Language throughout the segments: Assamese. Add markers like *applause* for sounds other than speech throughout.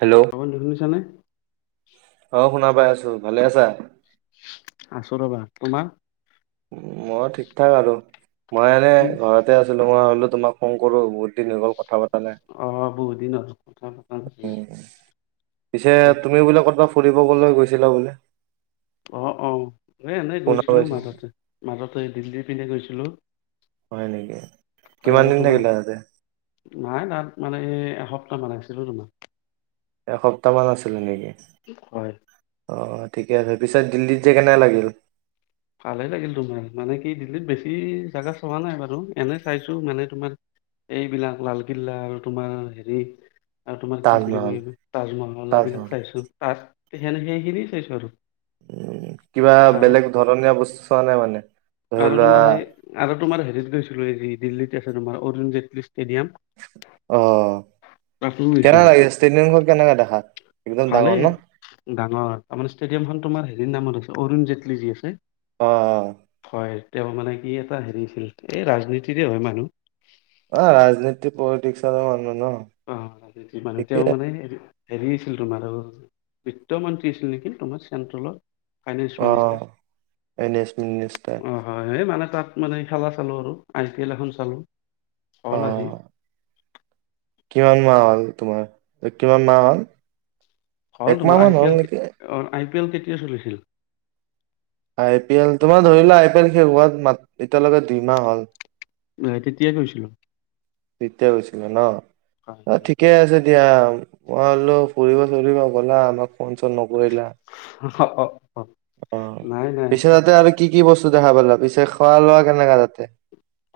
হেল্ল' অ দে শুনিছা নে অ শুনা পাই আছো ভালে আছা আছোঁ ৰবা তোমাৰ মই ঠিক ঠাক আৰু মই এনে কি ঘৰতে আছিলো মই হলো তোমাক ফোন কৰো বহুত দিন হৈ গল কথা পা অ বহুত দিন হল কথা পাতা উ পিছে বাকী তুমিও বোলে কত'বা ফুৰিব কবলৈ গৈছিলা বোলে অঁ অঁ এ এনেই শুনা গৈছিলোঁ পাইছো মাজতে মাজতে দিল্লী পিনে গৈছিলোঁ হয় নেকি কিমান আৰু দিন তোমাৰ থাকিলা তাতে নাই তাত মানে এই এসপ্তাহ মান আছিলো তোমাৰ এসপ্তাহ মান আছিলি নেকি হয় অ ঠিকে আছে পিছত দিল্লীত যায় কেনে লাগিল ভালে লাগিল তোমাৰ মানে কি দিল্লীত বেছি জাগা চোৱা নাই বাৰু এনে চাইছো মানে তোমাৰ এইবিলাক লালকিল্লা আৰু তোমাৰ হেৰি আৰু তোমাৰ কি বুলি তাজমহল কয় এই তাজমহল এইবিলাক চাইছো তাজ সেনেকে সেই খিনিয়েই চাইছো আৰু উম কিবা আৰু বেলেগ ধৰণীয়া বস্তু চোৱা নাই মানে। ধৰি আৰু লোৱা তোমাৰ সেই আৰু তোমাৰ হেৰিত গৈছিলো হেই দিল্লীত তোমাৰ অৰুণ জেটলী। ষ্টেডিয়াম, অ তাতো কেনে গৈছিলো লাগিল ষ্টেডিয়ামখন কেনেকা দেখাত একদম ডাঙৰ ন ভালেই ডাঙৰ তাৰমানে ষ্টেডিয়াম খন তোমাৰ হেৰি নাম আৰু অৰুণ জেটলী যি আছে। অ অ। তেওঁ মানে কি এটা হেৰিছিল, এই ৰাজনীতিৰে হয় মানুহ। অ ৰাজনীতি পলিটিক্স ৰ মানুহ ন। অ মানুহ ঠিকে এতিয়া মানে। হেৰি আছিল তোমাৰ আৰু, বিত্তমন্ত্ৰী আছিল নেকি তোমাৰ চেণ্ট্ৰেলৰ। অ ফাইনেন্স মিনিষ্টাৰ। অ হয় এই মানে তাত মানে খেলা চালো আৰু আই পি এল এখন চালো। ক অ লাগি, কিমান মাহ হল তোমাৰ, কিমান মাহ হল? হল একমাহ তোমাৰ মান আই পি হ'ল এল, নেকি অঁ I P L. I P L কেতিয়া চলিছিল? আই পি এল তোমাৰ ধৰি লোৱা, আই পি এল শেষ হোৱা তোমাৰ এতিয়ালৈকে দুইমাহ হল। তেতিয়া গৈছিলো তেতিয়া হৈছিলে ন। অ হয় ঠিকে আছে। দিয়া মই বোলো ফুৰিব চুৰিব গলা। আমাক ফোন চোন নকৰিলা? অ, অ অ নাই নাই পিছে তাতে আৰু কি কি বস্তু দেখা পালা, পিছে খোৱা লোৱা কেনেকা তাতে?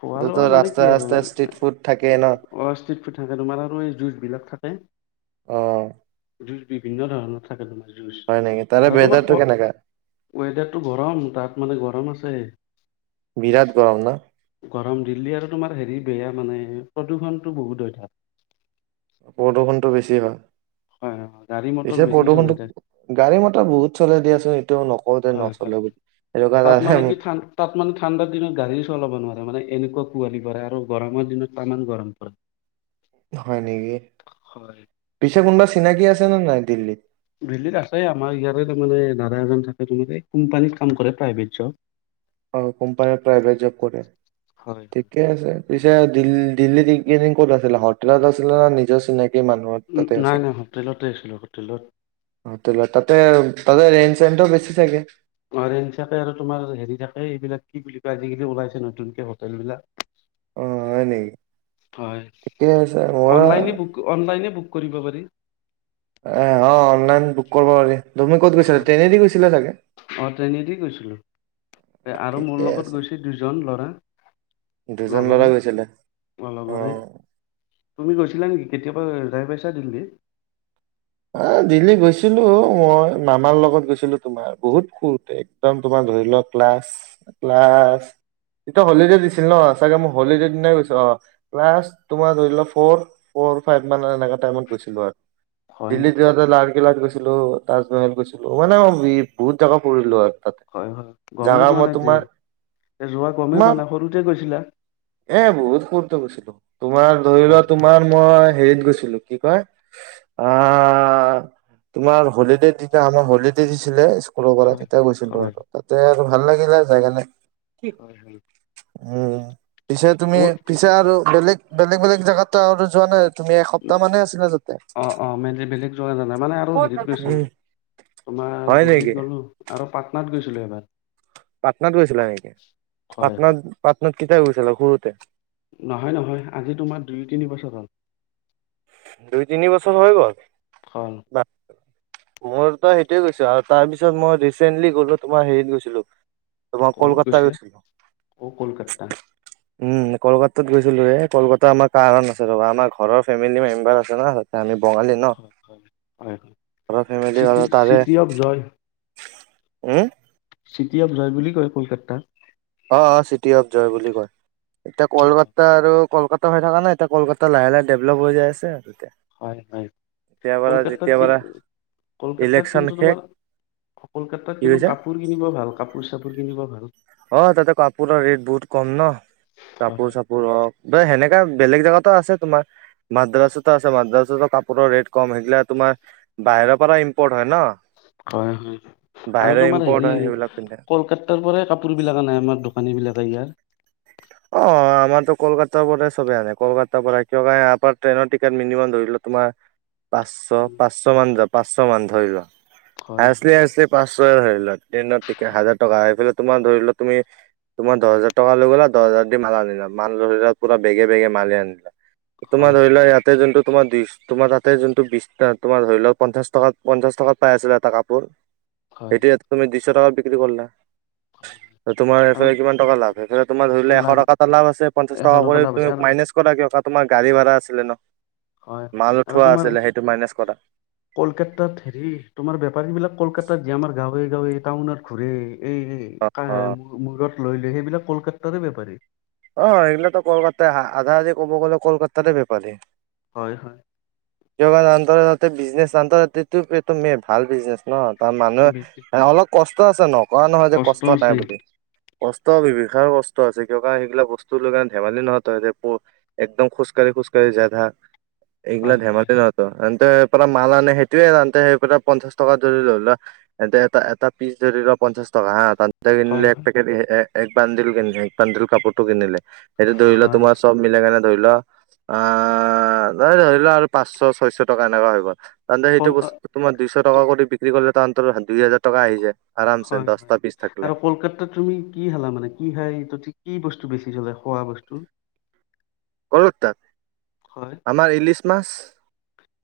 খোৱা তাতেতো লোৱা মানে কি ৰাস্তাই আৰু ৰাস্তাই ষ্ট্ৰিট ফুড থাকেই ন অ ষ্ট্ৰিট ফুড থাকে তোমাৰ আৰু এই জুচ বিলাক থাকে। অ জু বিভিন্ন ধৰণৰ থাকে তোমাৰ। হয় নেকি তাৰে আৰু তোমাৰ ৱেডাৰটো কেনেকা ৱেডাৰটো গৰম তাত মানে গৰম আছে। বিৰাট গৰম ন গৰম দিল্লী আৰু তোমাৰ হেৰি বেয়া মানে প্ৰদূষণটো বহুত অথা প্ৰদূষণটো বেছি হয়। হয় হয় হয়, গাড়ী মটৰ পিছে বেছি চলে প্ৰদূষণটো তাত গাড়ী মটৰ বহুত চলে দিয়ে চোন আছো ঐ হয় হয় তাত মানে কি এটা তাত মানে ঠাণ্ডাৰ দিনত গাড়ী চলাব নোৱাৰে মানে এনেকুৱা পোৱালি পাৰা আৰু গৰমৰ দিনত তামান গৰম পৰে। হয় নেকি? হয় পিছে কোনবাছ চিনাকি আছে না নাই দিল্লীত। দিল্লীত আছে আমাৰ ইয়াৰে তাৰে দাদা এজন থাকে তুমি তাই কোম্পানীত কাম কৰে প্ৰাইভেট জব। অ কোম্পানী প্ৰাইভেট জব কৰে, হয়। হয়। ঠিকে আছে। পিছ দিল্ী দি ক'ত আছিলে হোটেলত আছিলে ন নিজৰ চিনাকি মানুহৰ তাতে নাই নাই হোটেলতে আছিলো হোটেলত অ তে তাতে তাতে ৰেঞজ চও বেছি থাকে জ থাকে আৰু তোমাৰ হেৰি থাকে এইবিলাক কি বুলি কয় আজিকালি ওলাইছে নতুনকে হোটেল অ বিলাক হয় নেকি হয় ঠিকে আছে মোৰ অনলাইনে অনলাইনে কৰিব পাৰি এ অ অনলাইন বুক কৰিব পাৰি তুমি ক'ত গৈছিলা ট্ৰেইনেদি গৈছিলা চাগে অঁ ট্ৰেইনদি গৈছিলোঁ আৰু মোৰ ঠিকে লগত আছে গৈছে দুজন ল'ৰা, দুজন ল'ৰা লগৰে গৈছিলে মোৰ লগৰে। অ তুমি গৈছিলা নেকি? কেতিয়াবা জাই পাইছা ট্ৰেইন্ দি? অ দিল্লী গৈছিলো মই মামাৰ লগত গৈছিলো, তোমাৰ বহুত সৰুতে একদম তোমাৰ ধৰি লোৱা ক্লাছ ক্লাছ তেতিয়া হ'লিডে দিছিল ন! চাগে মই হ'লিডে দিনাই গৈছো অ' ক্লাছ তোমাৰ ধৰি লোৱা ফৌৰ, ফৌৰ ফাইভ মানত এনেকুৱা টাইম ত গছিলো আৰু। হয় দিল্লীত নেকি? যাওঁতে লালকিল্লাত গৈছোঁ তাজমহল গৈছিলো মানে মই বহুত জেগাত ফুৰিলোঁ হয় হয়, গমেই জাগা পোৱা মই নাই তে তোমাৰ যোৱা গমেই পোৱা তোমাৰ নাই সৰুতে গৈছিলা? এ বহুত সৰুতে গৈছিলো তোমাৰ ধৰি লোৱা অ'। তোমাৰ মই হেৰিত গৈছিলো কি কয় অ তোমাৰ হ'লিডেৰ দিনা আমাৰ হ'লিডে দিছিলে সকলৰ পৰাই হয়। তেতিয়া গৈছিল হয়, আৰু তাতে আৰু ভাল লাগিলে যায় কেনে হয় হয় উম পিছে তুমি পিছে আৰু বেলেগ বেলেগ বেলেগ জেগাত টো আৰু টো যোৱা নাই তুমি এসপ্তাহ মানহে আছিলা তাতে মই এনে বেলেগ যোৱা নাই নামানে আৰু হেৰিত গৈছিলোঁ উম তোমাৰ হয় দিল্লীত নেকি গ'লোঁ আৰু পাটনাত গৈছিলোঁ এবাৰ পাটনাত গৈছে গৈছিলা নেকি? হয় পাটনাত হয় পাটনাত কেতিয়া গৈছিলা সৰুতে? নহয় নহয় আজি তোমাৰ দুই তিনি বছৰ হ'ল দুই তিনি বছৰ হৈ গ'ল? অ মইতো সেইটোৱে গৈছো আৰু তাৰপিছত মই ৰিচেন্টলি গলো তোমাৰ হেৰিত গৈছিলো তোমাৰ কত কলকাতা গৈছিলা গৈছিলো অ কলকাতা উম কলকাতাত গৈছিলো হে কলকাতা আমাৰ কাৰণ আছে ৰবা আমাৰ ঘৰৰ ফেমিলি ফেমিলি মেম্বাৰ আছে ন তাতে আমি বঙালী ন অ অ হয়, ঘৰৰ ফেমিলি চিটি আৰু তাৰে city of joy um city of joy বুলি কয় কলকাতা অ অ চিটি অফ জয় বুলি কয় এতিয়া কলকাতা আৰু কলকাত হৈ থকা নাই, এতিয়া কলকাত লাহে লাহে ডেভলপ হৈ যায় আছে এতিয়া হয়, হয়। এতিয়া পৰা কলকাতাত যেতিয়া কি পৰা কলকাতাত ইলেকচন কিন্তু শেষ তোমাৰ কলকাতাত কি কিন্তু কৈছা কাপোৰ কিনিব ভাল কাপোৰ চাপোৰ। কিনিব ভাল অ' তাতে কাপোৰৰ ৰেট বহুত কম ন কাপোৰ হয় চাপোৰ হওঁক। এনেকা বেলেগ জেগাতো আছে তোমাৰ মাদ্ৰাছাতো আছে মাদ্ৰাছাতো কাপোৰৰ ৰেট কম সেইগলা তোমাৰ বাহিৰৰ পৰা ইম্পৰ্ট হয় ন'। হয়, হয় আৰু বাহিৰৰ তোমাৰ ইম্পৰ্ট হেৰি হয় সেইবিলাক পিন্ধে কলকাত তাৰ পৰাই কাপোৰবিলাক আনাই আমাৰ দোকানীবিলাকে ইয়াৰ। অ', আমাৰতো কলকাতাৰ পৰা চবে আনে কলকাতাৰ পৰা কিয় আপাৰ ট্ৰেইনৰ টিকেট মিনিমাম ধৰি লোৱা তোমাৰ পাঁচশ পাঁচশ মান যা পাঁচশ মান ধৰি লোৱা। হয় হায়েচলি হায়েচলি পাঁচ ধৰি লোৱা ট্ৰেইনত টে হাজাৰ টকা আহিলে তোমাৰ ধৰি লোৱা তুমি তোমাৰ দহ হাজাৰ টকা লৈ গ'লা। দহ হাজাৰ দি মাল আনিলা মান ধৰি লোৱা পুৰা বেগে বেগে মাল আনিলা। তোমাৰ হয় ধৰি হয় লোৱা ইয়াতে যোনটো তোমাৰ দিশ তোমাৰ তাতে যোনটো বিশ তোমাৰ ধৰি লওঁক পঞ্চাশ টকাত পঞ্চাশ টকাত পাই আছিলা এটা কাপোৰ। হয় সেইটো ইয়াত তুমি দিচ শ টকাত বিক্ৰী কৰলা। হয় তোমাৰ আৰু এইফালে কিমান টকা লাভ *unintelligible* তোমাৰ ধৰিলোৱা, এশ টকা এটা লাভ আছে, পঞ্চাশ টকা এখন কৰি ক্লাব আছে তুমি আৰু মাইনাছ কৰা এটা তোমাৰ গাড়ী ভাড়া আছিলে ন? হয়, হয়, মাল আৰু উঠোৱা তোমাৰ আছিলে সেইটো মাইনাছ কৰা কলকাতাত হেৰি, তোমাৰ বেপাৰী বিলাক কলকাতাত যে আমাৰ গাওঁ গৈ গাঁও এৰি টাউনত ঘূৰে! অ অ এই, মূৰত লৈ লয়, সেইবিলাক কলকাতাৰে বেপাৰী। অ', এইবিলাকতো কলকাতাই আহা আধা আধি ক'ব গ'লে কলকাতাৰে বেপাৰী। হয়, হয়। *inaudible* আও মানুহে বেছি *unintelligible* অলপ কষ্ট *inaudible* কয় নহয় যে কষ্ট নাই বুলি কষ্ট, *unintelligible* কষ্ট আছে *unintelligible* হয়, সেইগিলা বস্তু লৈ কেনে ধেমালি নহয়, তই যে ক'ৰ একদম খোজকাঢ়ি খোজ কাঢ়ি যাই থাকে। এইগিলা হয় হয় ধেমালি নহয়তো। তে, *unintelligible* পৰা মাল আনে সেইটোৱে *unintelligible* পঞ্চাশ টকা ধৰি ল, ল, এতে এটা এটা পিছ ধৰি ল পঞ্চাশ টকা হাঁ হয় হয় *inaudible* এক বান্ধিল কেনে এক বান্ধ কাপোৰটো কিনিলে। সেইটো ধৰি লোৱা হয় তোমাৰ চব মিলে কেনে ধৰি লোৱা আহ ন ধৰি ল আৰু পাঁচশ ছয়শ টকা এনেকুৱা হৈ গল। তন্তে সেইটো কল বস্তু তোমাৰ দুশ টকা কৰি বিক্ৰী কৰিলে দুই হাজাৰ টকা আহি যায়। আৰামছে হয় হয় দহটা পিচ থাকিলে আৰু কলকাতাত তুমি কি হালা মানে কি হয় এইটো ঠিক কি বস্তু বেছি চলে খোৱা বস্তু? কল তাত। আমাৰ ইলিচ মাছ।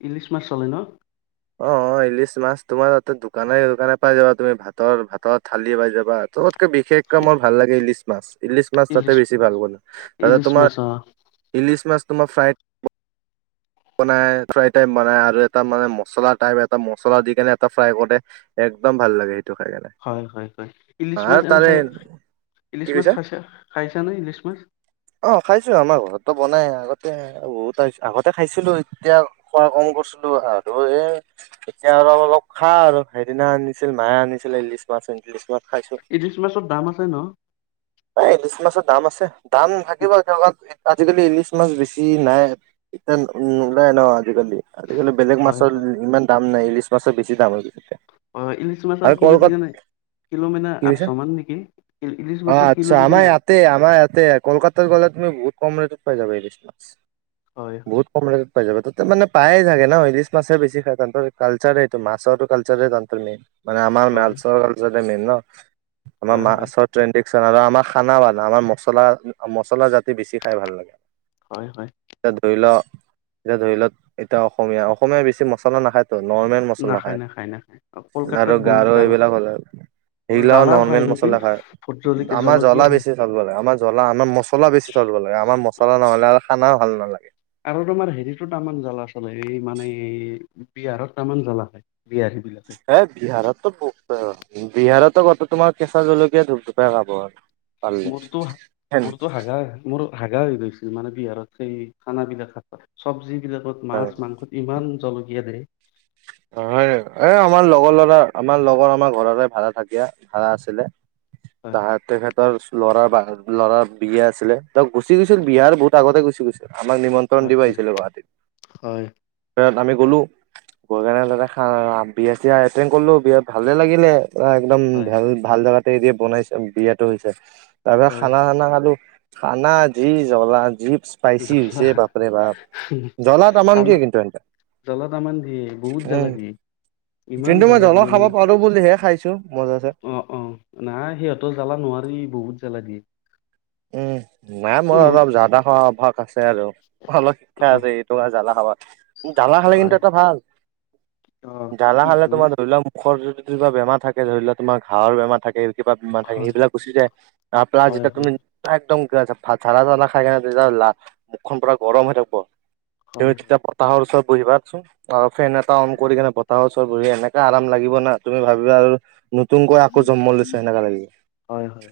ইলিচ মাছ চলে ন। অ ইলিছ মাছ তোমাৰ ততে দোকানে দোকানে পাই যাবা তুমি ভাতৰ ভাতৰ থালি পাই যাবা। যত - বিশেষকৈ মোৰ ভাল লাগে ইলিচ মাছ। ইলিচ মাছতে ইলিছ বেছি ভাল পাবি তাতে ইলিছ তোমাৰ মাছ অ ইলিচ মাছ তোমাৰ ফ্ৰাই বনাই ফ্ৰাই টাইম বনাই আৰু এটা মানে মচলা টাইপ এটা মছলা দি কেনে এটা ফ্ৰাই কৰে এক্দম ভাল লাগে। খাই কেনে হয়, হয়, হয়, ইলিচ মাছ আৰু এনে তাৰে খাই কি ইলিচ মাছ কৈছা খাইছা খাইছা নে ইলিচ মাছ? এ বহুত আগতে খাইছিলো, এতিয়া খোৱা কম কৰিছিলো আৰু। ত এ এতিয়া অলপ অলপ খাও আৰু সেইদিনা আনিছিল মায়ে আনিছিল ইলিচ মাছ। খাইছো ইলিছ মাছৰ দাম আছে ন? এই ইলিচি মাছৰ দাম আছে। দাম ভাগিব জ। আজিকালি ইলিছ মাছ বেছি নাই এতিয়া নোলাই ন আজিকালি আজিকালি বেলেগ হয় হয় হয় ইমান দাম। ন ইলিছ মাছৰ বেছি দাম হৈ গৈছে। অ ইলিছ মাছৰ আৰু কিলো কলকাত কিজানে কিলো মানে কি কৈছা আঠশ মান নেকি ইলিচ অ মাছৰ আচ্ছা কিলো আমাৰ কিজানে? ইয়াতে আমাৰ ইয়াতে কলকাতাত গ'লে তুমি বহুত কম ৰেটত পাই যাব এই বছ মাছ। হয় হয় বহুত কম। পাই যাব তাতে মে পায়ে থাগে ন। মাছে বেছি খায় তন্তৰ কালচাৰটো মাছৰটো কালচাৰ তন্তৰ মেইন। মানে আমাৰ হয় মালচৰাল। মেইন ন আমাৰ হয় হয় মাছৰ ট্ৰেণ্ড আৰু আমাৰ খানা বানা আমাৰ মছলা মছলা জাতি বেছি খাই ভাল লাগে। হয় হয় এতিয়া ধৰি লোৱা। এতিয়া ধৰি লওক এতিয়া অসমীয়া কমে বেছি মলাখায় নৰ্মেল মচলা নাখায় খাই নাখায় নাখায় অ, আৰু কলকাতাত বহুত গাৰ জ্বালা এইবিলাক হলে সেইগিলাও জ্বালাও হয় নৰৰ্মেল নেকি মচলা খায় ভোট জলকীয়া আমাৰ জলকীয়া জ্বলা হয় বেছি থলব লাগে আমাৰ জলা আমাৰ মছলা বেছি থলব লাগে আমাৰ মছলা নহ'লে, খানাও ভাল নালাগে। আৰু তোমাৰ হেৰিতোতটামান জলা আছে। *unintelligible* এই মানে এই, বিহাৰত তামান জলা খায়, হে বিহাৰততো *unintelligible* বিহাৰতো *unintelligible* তোমাৰ কেঁচা জলকীয়া ধূপ ধূপাই খাব পাৰিলে মোৰ তো মোৰ তো হাগা হয় মোৰ হাগ- -গা হৈ গৈছিল মানে বিহাৰত সেই খানা বিলাক খাই *unintelligible* চব্জি বিলাকত মাছ মাংসত ইমান, জলকীয়া দে *unintelligible* এ আমাৰ লগৰ ল'ৰা আমাৰ লগৰ আমাৰ ঘৰতে ভাড়া থাকে ভাড়া আছিলে। *unintelligible* হয় তেখেতৰ ল'ৰা *unintelligible* ল'ৰাৰ বিয়া আছিলে ত গুচি গৈছিল বিয়াৰ বহুত আগতে গৈছিল। -চি গৈছে। আমাক নিমন্ত্ৰণ হয় দিব হয় আহিছিলে গুৱাহাটীত হয় *unintelligible* আমি। গলো। *unintelligible* খা বিয়া চিয়া এটেণ্ড কৰিলো বিয়াত ভালে লাগিলে। একদম হয় ভাল ভাল জেগাত। *unintelligible* বনাইছে বিয়াটো হৈছে। তাৰ পৰা হয় খানা চানা খালো। খানা যি জ্বলা যি, স্পাইচি জলা হৈছে বাপৰে বাপ জ্বলা তামাম তামা দিয়ে কিন্তু এন্তে জলা তামান দিয়ে। বহুত জ্বালা উম দিয়ে ইমান কিন্তু মই জ্বালা জলা দিয়ে খাব মানে পাৰো বুলি -হে খাইছো মজাছে অ অ নাই সিহঁতৰ জলা নোৱাৰি বহুত জলা দিয়ে, উম নাই মই বহুত অলপ *unintelligible* অভ্যাস আছে আৰু অলপ শিক্ষা আছে হ- এই তোমাৰ জ্বালা খাবা জ্বালা খালে কিন্তু হয় এটা ভাল অ জ্বালা কি খালে ভালনো তোমাৰ ধৰি লোৱা মুখৰ য- কিবা বেমাৰ থাকে ধৰি লোৱা তোমাৰ ঘাঁৰ বেমাৰ থাকে কিবা বেমাৰ থাকে, হয় সেইবিলাক গুচি যায় আৰু প্লাছ হয় যেতিয়া তুমি হয় একদম *unintelligible* চাধা-তাধা খাই কেনে যেতিয়া *unintelligible* মুখখন পুৰা গৰম হৈ থাকিব তুমি হয় হয় তেতিয়া *unintelligible* ওচৰত বহিবাচোন, ফেন এটা অন কৰি কিনে বতাহৰ ওচৰত বহি এনেকা আৰাম লাগিব না, তুমি ভাবিবা আৰু নতুনকৈ আকৌ জন্ম লৈছো, সেনেকা লাগিব। হয় হয়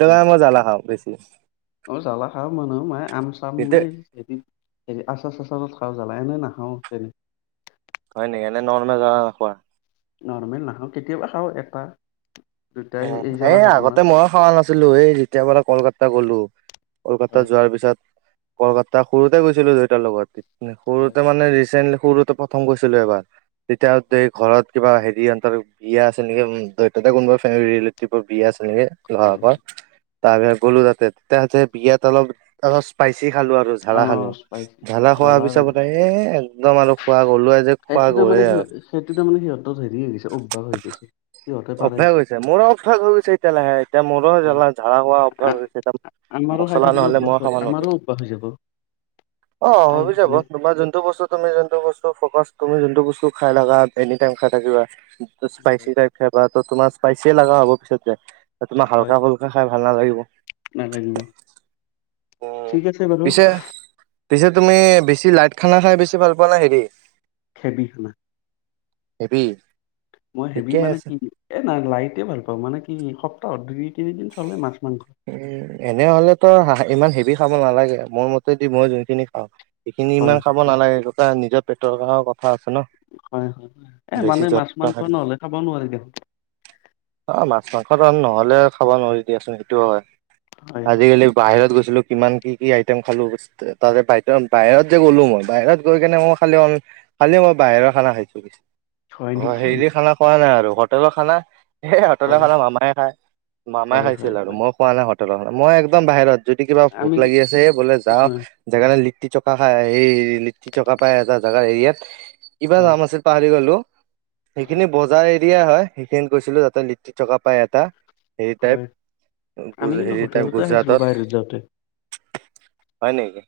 সেইটো কাৰণে মই জালা খা অ', বেছি অ', জালা খাওঁ মই *unintelligible* মাই আম-চাম কিন্তু *unintelligible* হেৰি আচা চাচা লগত খাওঁ জালা, এনে নাখাওঁ তেনে হয় নেকি, এনে নৰ্মেল জালা নোখোৱা? নৰ্মেল নাখাওঁ, কেতিয়াবা খাওঁ এটা। দুটাই অ', জ্বালা এই খাওঁ আগতে তোমাৰ মইয়ো খাৱা নাছিলোঁ, এই যেতিয়াৰ পৰা কলকাতা *unintelligible* গ'লো কলকাতা হয় যোৱাৰ পিছত কলকাতা সৰুতে গৈছিলোঁ দেউতাৰ লগত। হয় সৰুতে মানে ৰিচেণ্ট সৰুতে প্ৰথম গৈছিলোঁ এবাৰ। তেতিয়া আহোতে হয় ঘৰত কিবা হেৰিহতৰ বিয়া আছিল নেকি *unintelligible* কোনোবা ৰিলেটিবৰ বিয়া আছ ল হয় নেকি? হয়। *unintelligible* তাৰপে গ'লো তাতে। তাতে বিয়াত অলপ-অলপ ষ্পাইচ পচি খালো আৰু অ ঝালা খালো। স্পাইচি ঝালা খোৱাৰ পিছৰ জ্বলা পৰা এ একদম আৰু খোৱা গ'লোৱে যে খোৱা সেইটো তাৰ গ'লে মানে কি আৰু হয়, সেইটো তাৰ মানে সিহঁতত হেৰি হৈ গৈছে, অভ্যাস হৈ গৈছে। পাৰে। অভ্যাস হৈছে। মোৰো অভ্যাস হৈ গৈছে এতিয়া লাহে, এতিয়া মোৰো অ' জ্বালা-ঝাল খোৱা অভ্যাস হৈছে। এতিয়া আমাৰো খাই মচলা থাকিলে নহ'লে অভ্যাস মই হয় খাব নোৱাৰো। আমাৰো অভ্যাস হৈ যাব অ', খাই হৈ যাব, থাকিলে। তোমাৰ যোনটো বস্তু তুমি যোনটো বস্তু ফ'কাচ তুমি যোনটো বস্তু খাই লাগা, এনি টাইম খাই থাকিবা *unintelligible* স্পাইচি টাইপ এবাতো তোমাৰ স্পাইচি লাগা হ'ব পিছত কে এ তোম হয় হালকা-ফুলকা খাই ভাল নালাগিব। নালাগিব। উম, ঠিক আছে বাৰু পিছে, পিছে তুমি বেছি লাইট খানা খাই বেছি ভাল পোৱা নাই হেৰি *unintelligible* *unintelligible* মই হেভি ঠিকে মানে আছে কি, এ না লাইটে ভাল পাওঁ মানে কি *unintelligible* চলে মাছ মাংস উম এনে হ'লেতো ইমান হেভি খাব নালাগে। মোৰ মতেদি মই যোনখিনি খাওঁ সেইখিনি হয় ইমান হয় খাব নালাগে *unintelligible* নিজত পেটৰ *unintelligible* কথা আছে ন, হয় হয় এ বেছি মানে মাছ মাংস *unintelligible* নহ'লে খাব নোৱাৰি দেখোন অ মাছ মাংস ধৰক নহয় *unintelligible* খাব নোৱাৰি দিয়াচোন সেইটোও হয়। হয় হয় আজিকালি বাহিৰত গৈ ছিলো কিমান কি- কি আইটেম খালো তাৰে বাহিৰত যে গ'লো মই বাহিৰত গৈ কিনে মই খালি- খালি মই বাহিৰৰ খানা খাইছো। হয় অ', নেকি হেৰি খানা খোৱা নাই আৰু। হোটেলৰ খানা এ এহঁতলে হয় খালে *unintelligible* খায়। মামাই হয় খাইছিল হয় আৰু হয় মই খোৱা নাই। *unintelligible* মই একদম বাহিৰত। যদি কিবা আমি ভোক লাগি আছে, বোলে যাওঁ হয় জেগা *unintelligible* লিটট ছকা খাই এই লিট্টিছ'কা পাই এটা জেগা হেৰিয়াত কিবা হয় নাম আছিল পাহৰি গ'লো। হয় সেইখিনি বজাই দিয়া হয়, সেইখিনিত গৈছিলো তাতে লিটটি ছ'কা পাই এটা। হেৰি হয় টাইপ- আমি কিন্তু হেৰি টাইপ হোটেলতে খাইছিলো গুজৰাটত। বাহিৰত যাওঁতে হয় নেকি।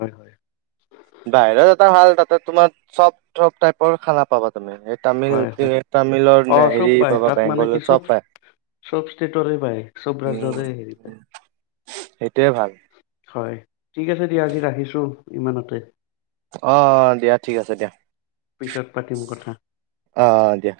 হয় হয় বাহিৰত ভাল তাতে তোমাৰ চব- চব টাইপৰ খানা পাবা তুমি। তামিল হয় হয় তামিলৰ অ নে চব হেৰি পায় পাবা তাত মানে কি বেংগলৰ চব পায়। চব ষ্টেটৰে পায়, চব উম ৰাজ্যৰে হেৰি পায়। *unintelligible* ভাল। হয় ঠিক আছে দিয়া, আজি ৰাখিছোঁ ইমানতে। অ'- অ' দিয়া ঠিক আছে দিয়া, পিছত পাতিম কথা অ' -অ' দিয়া।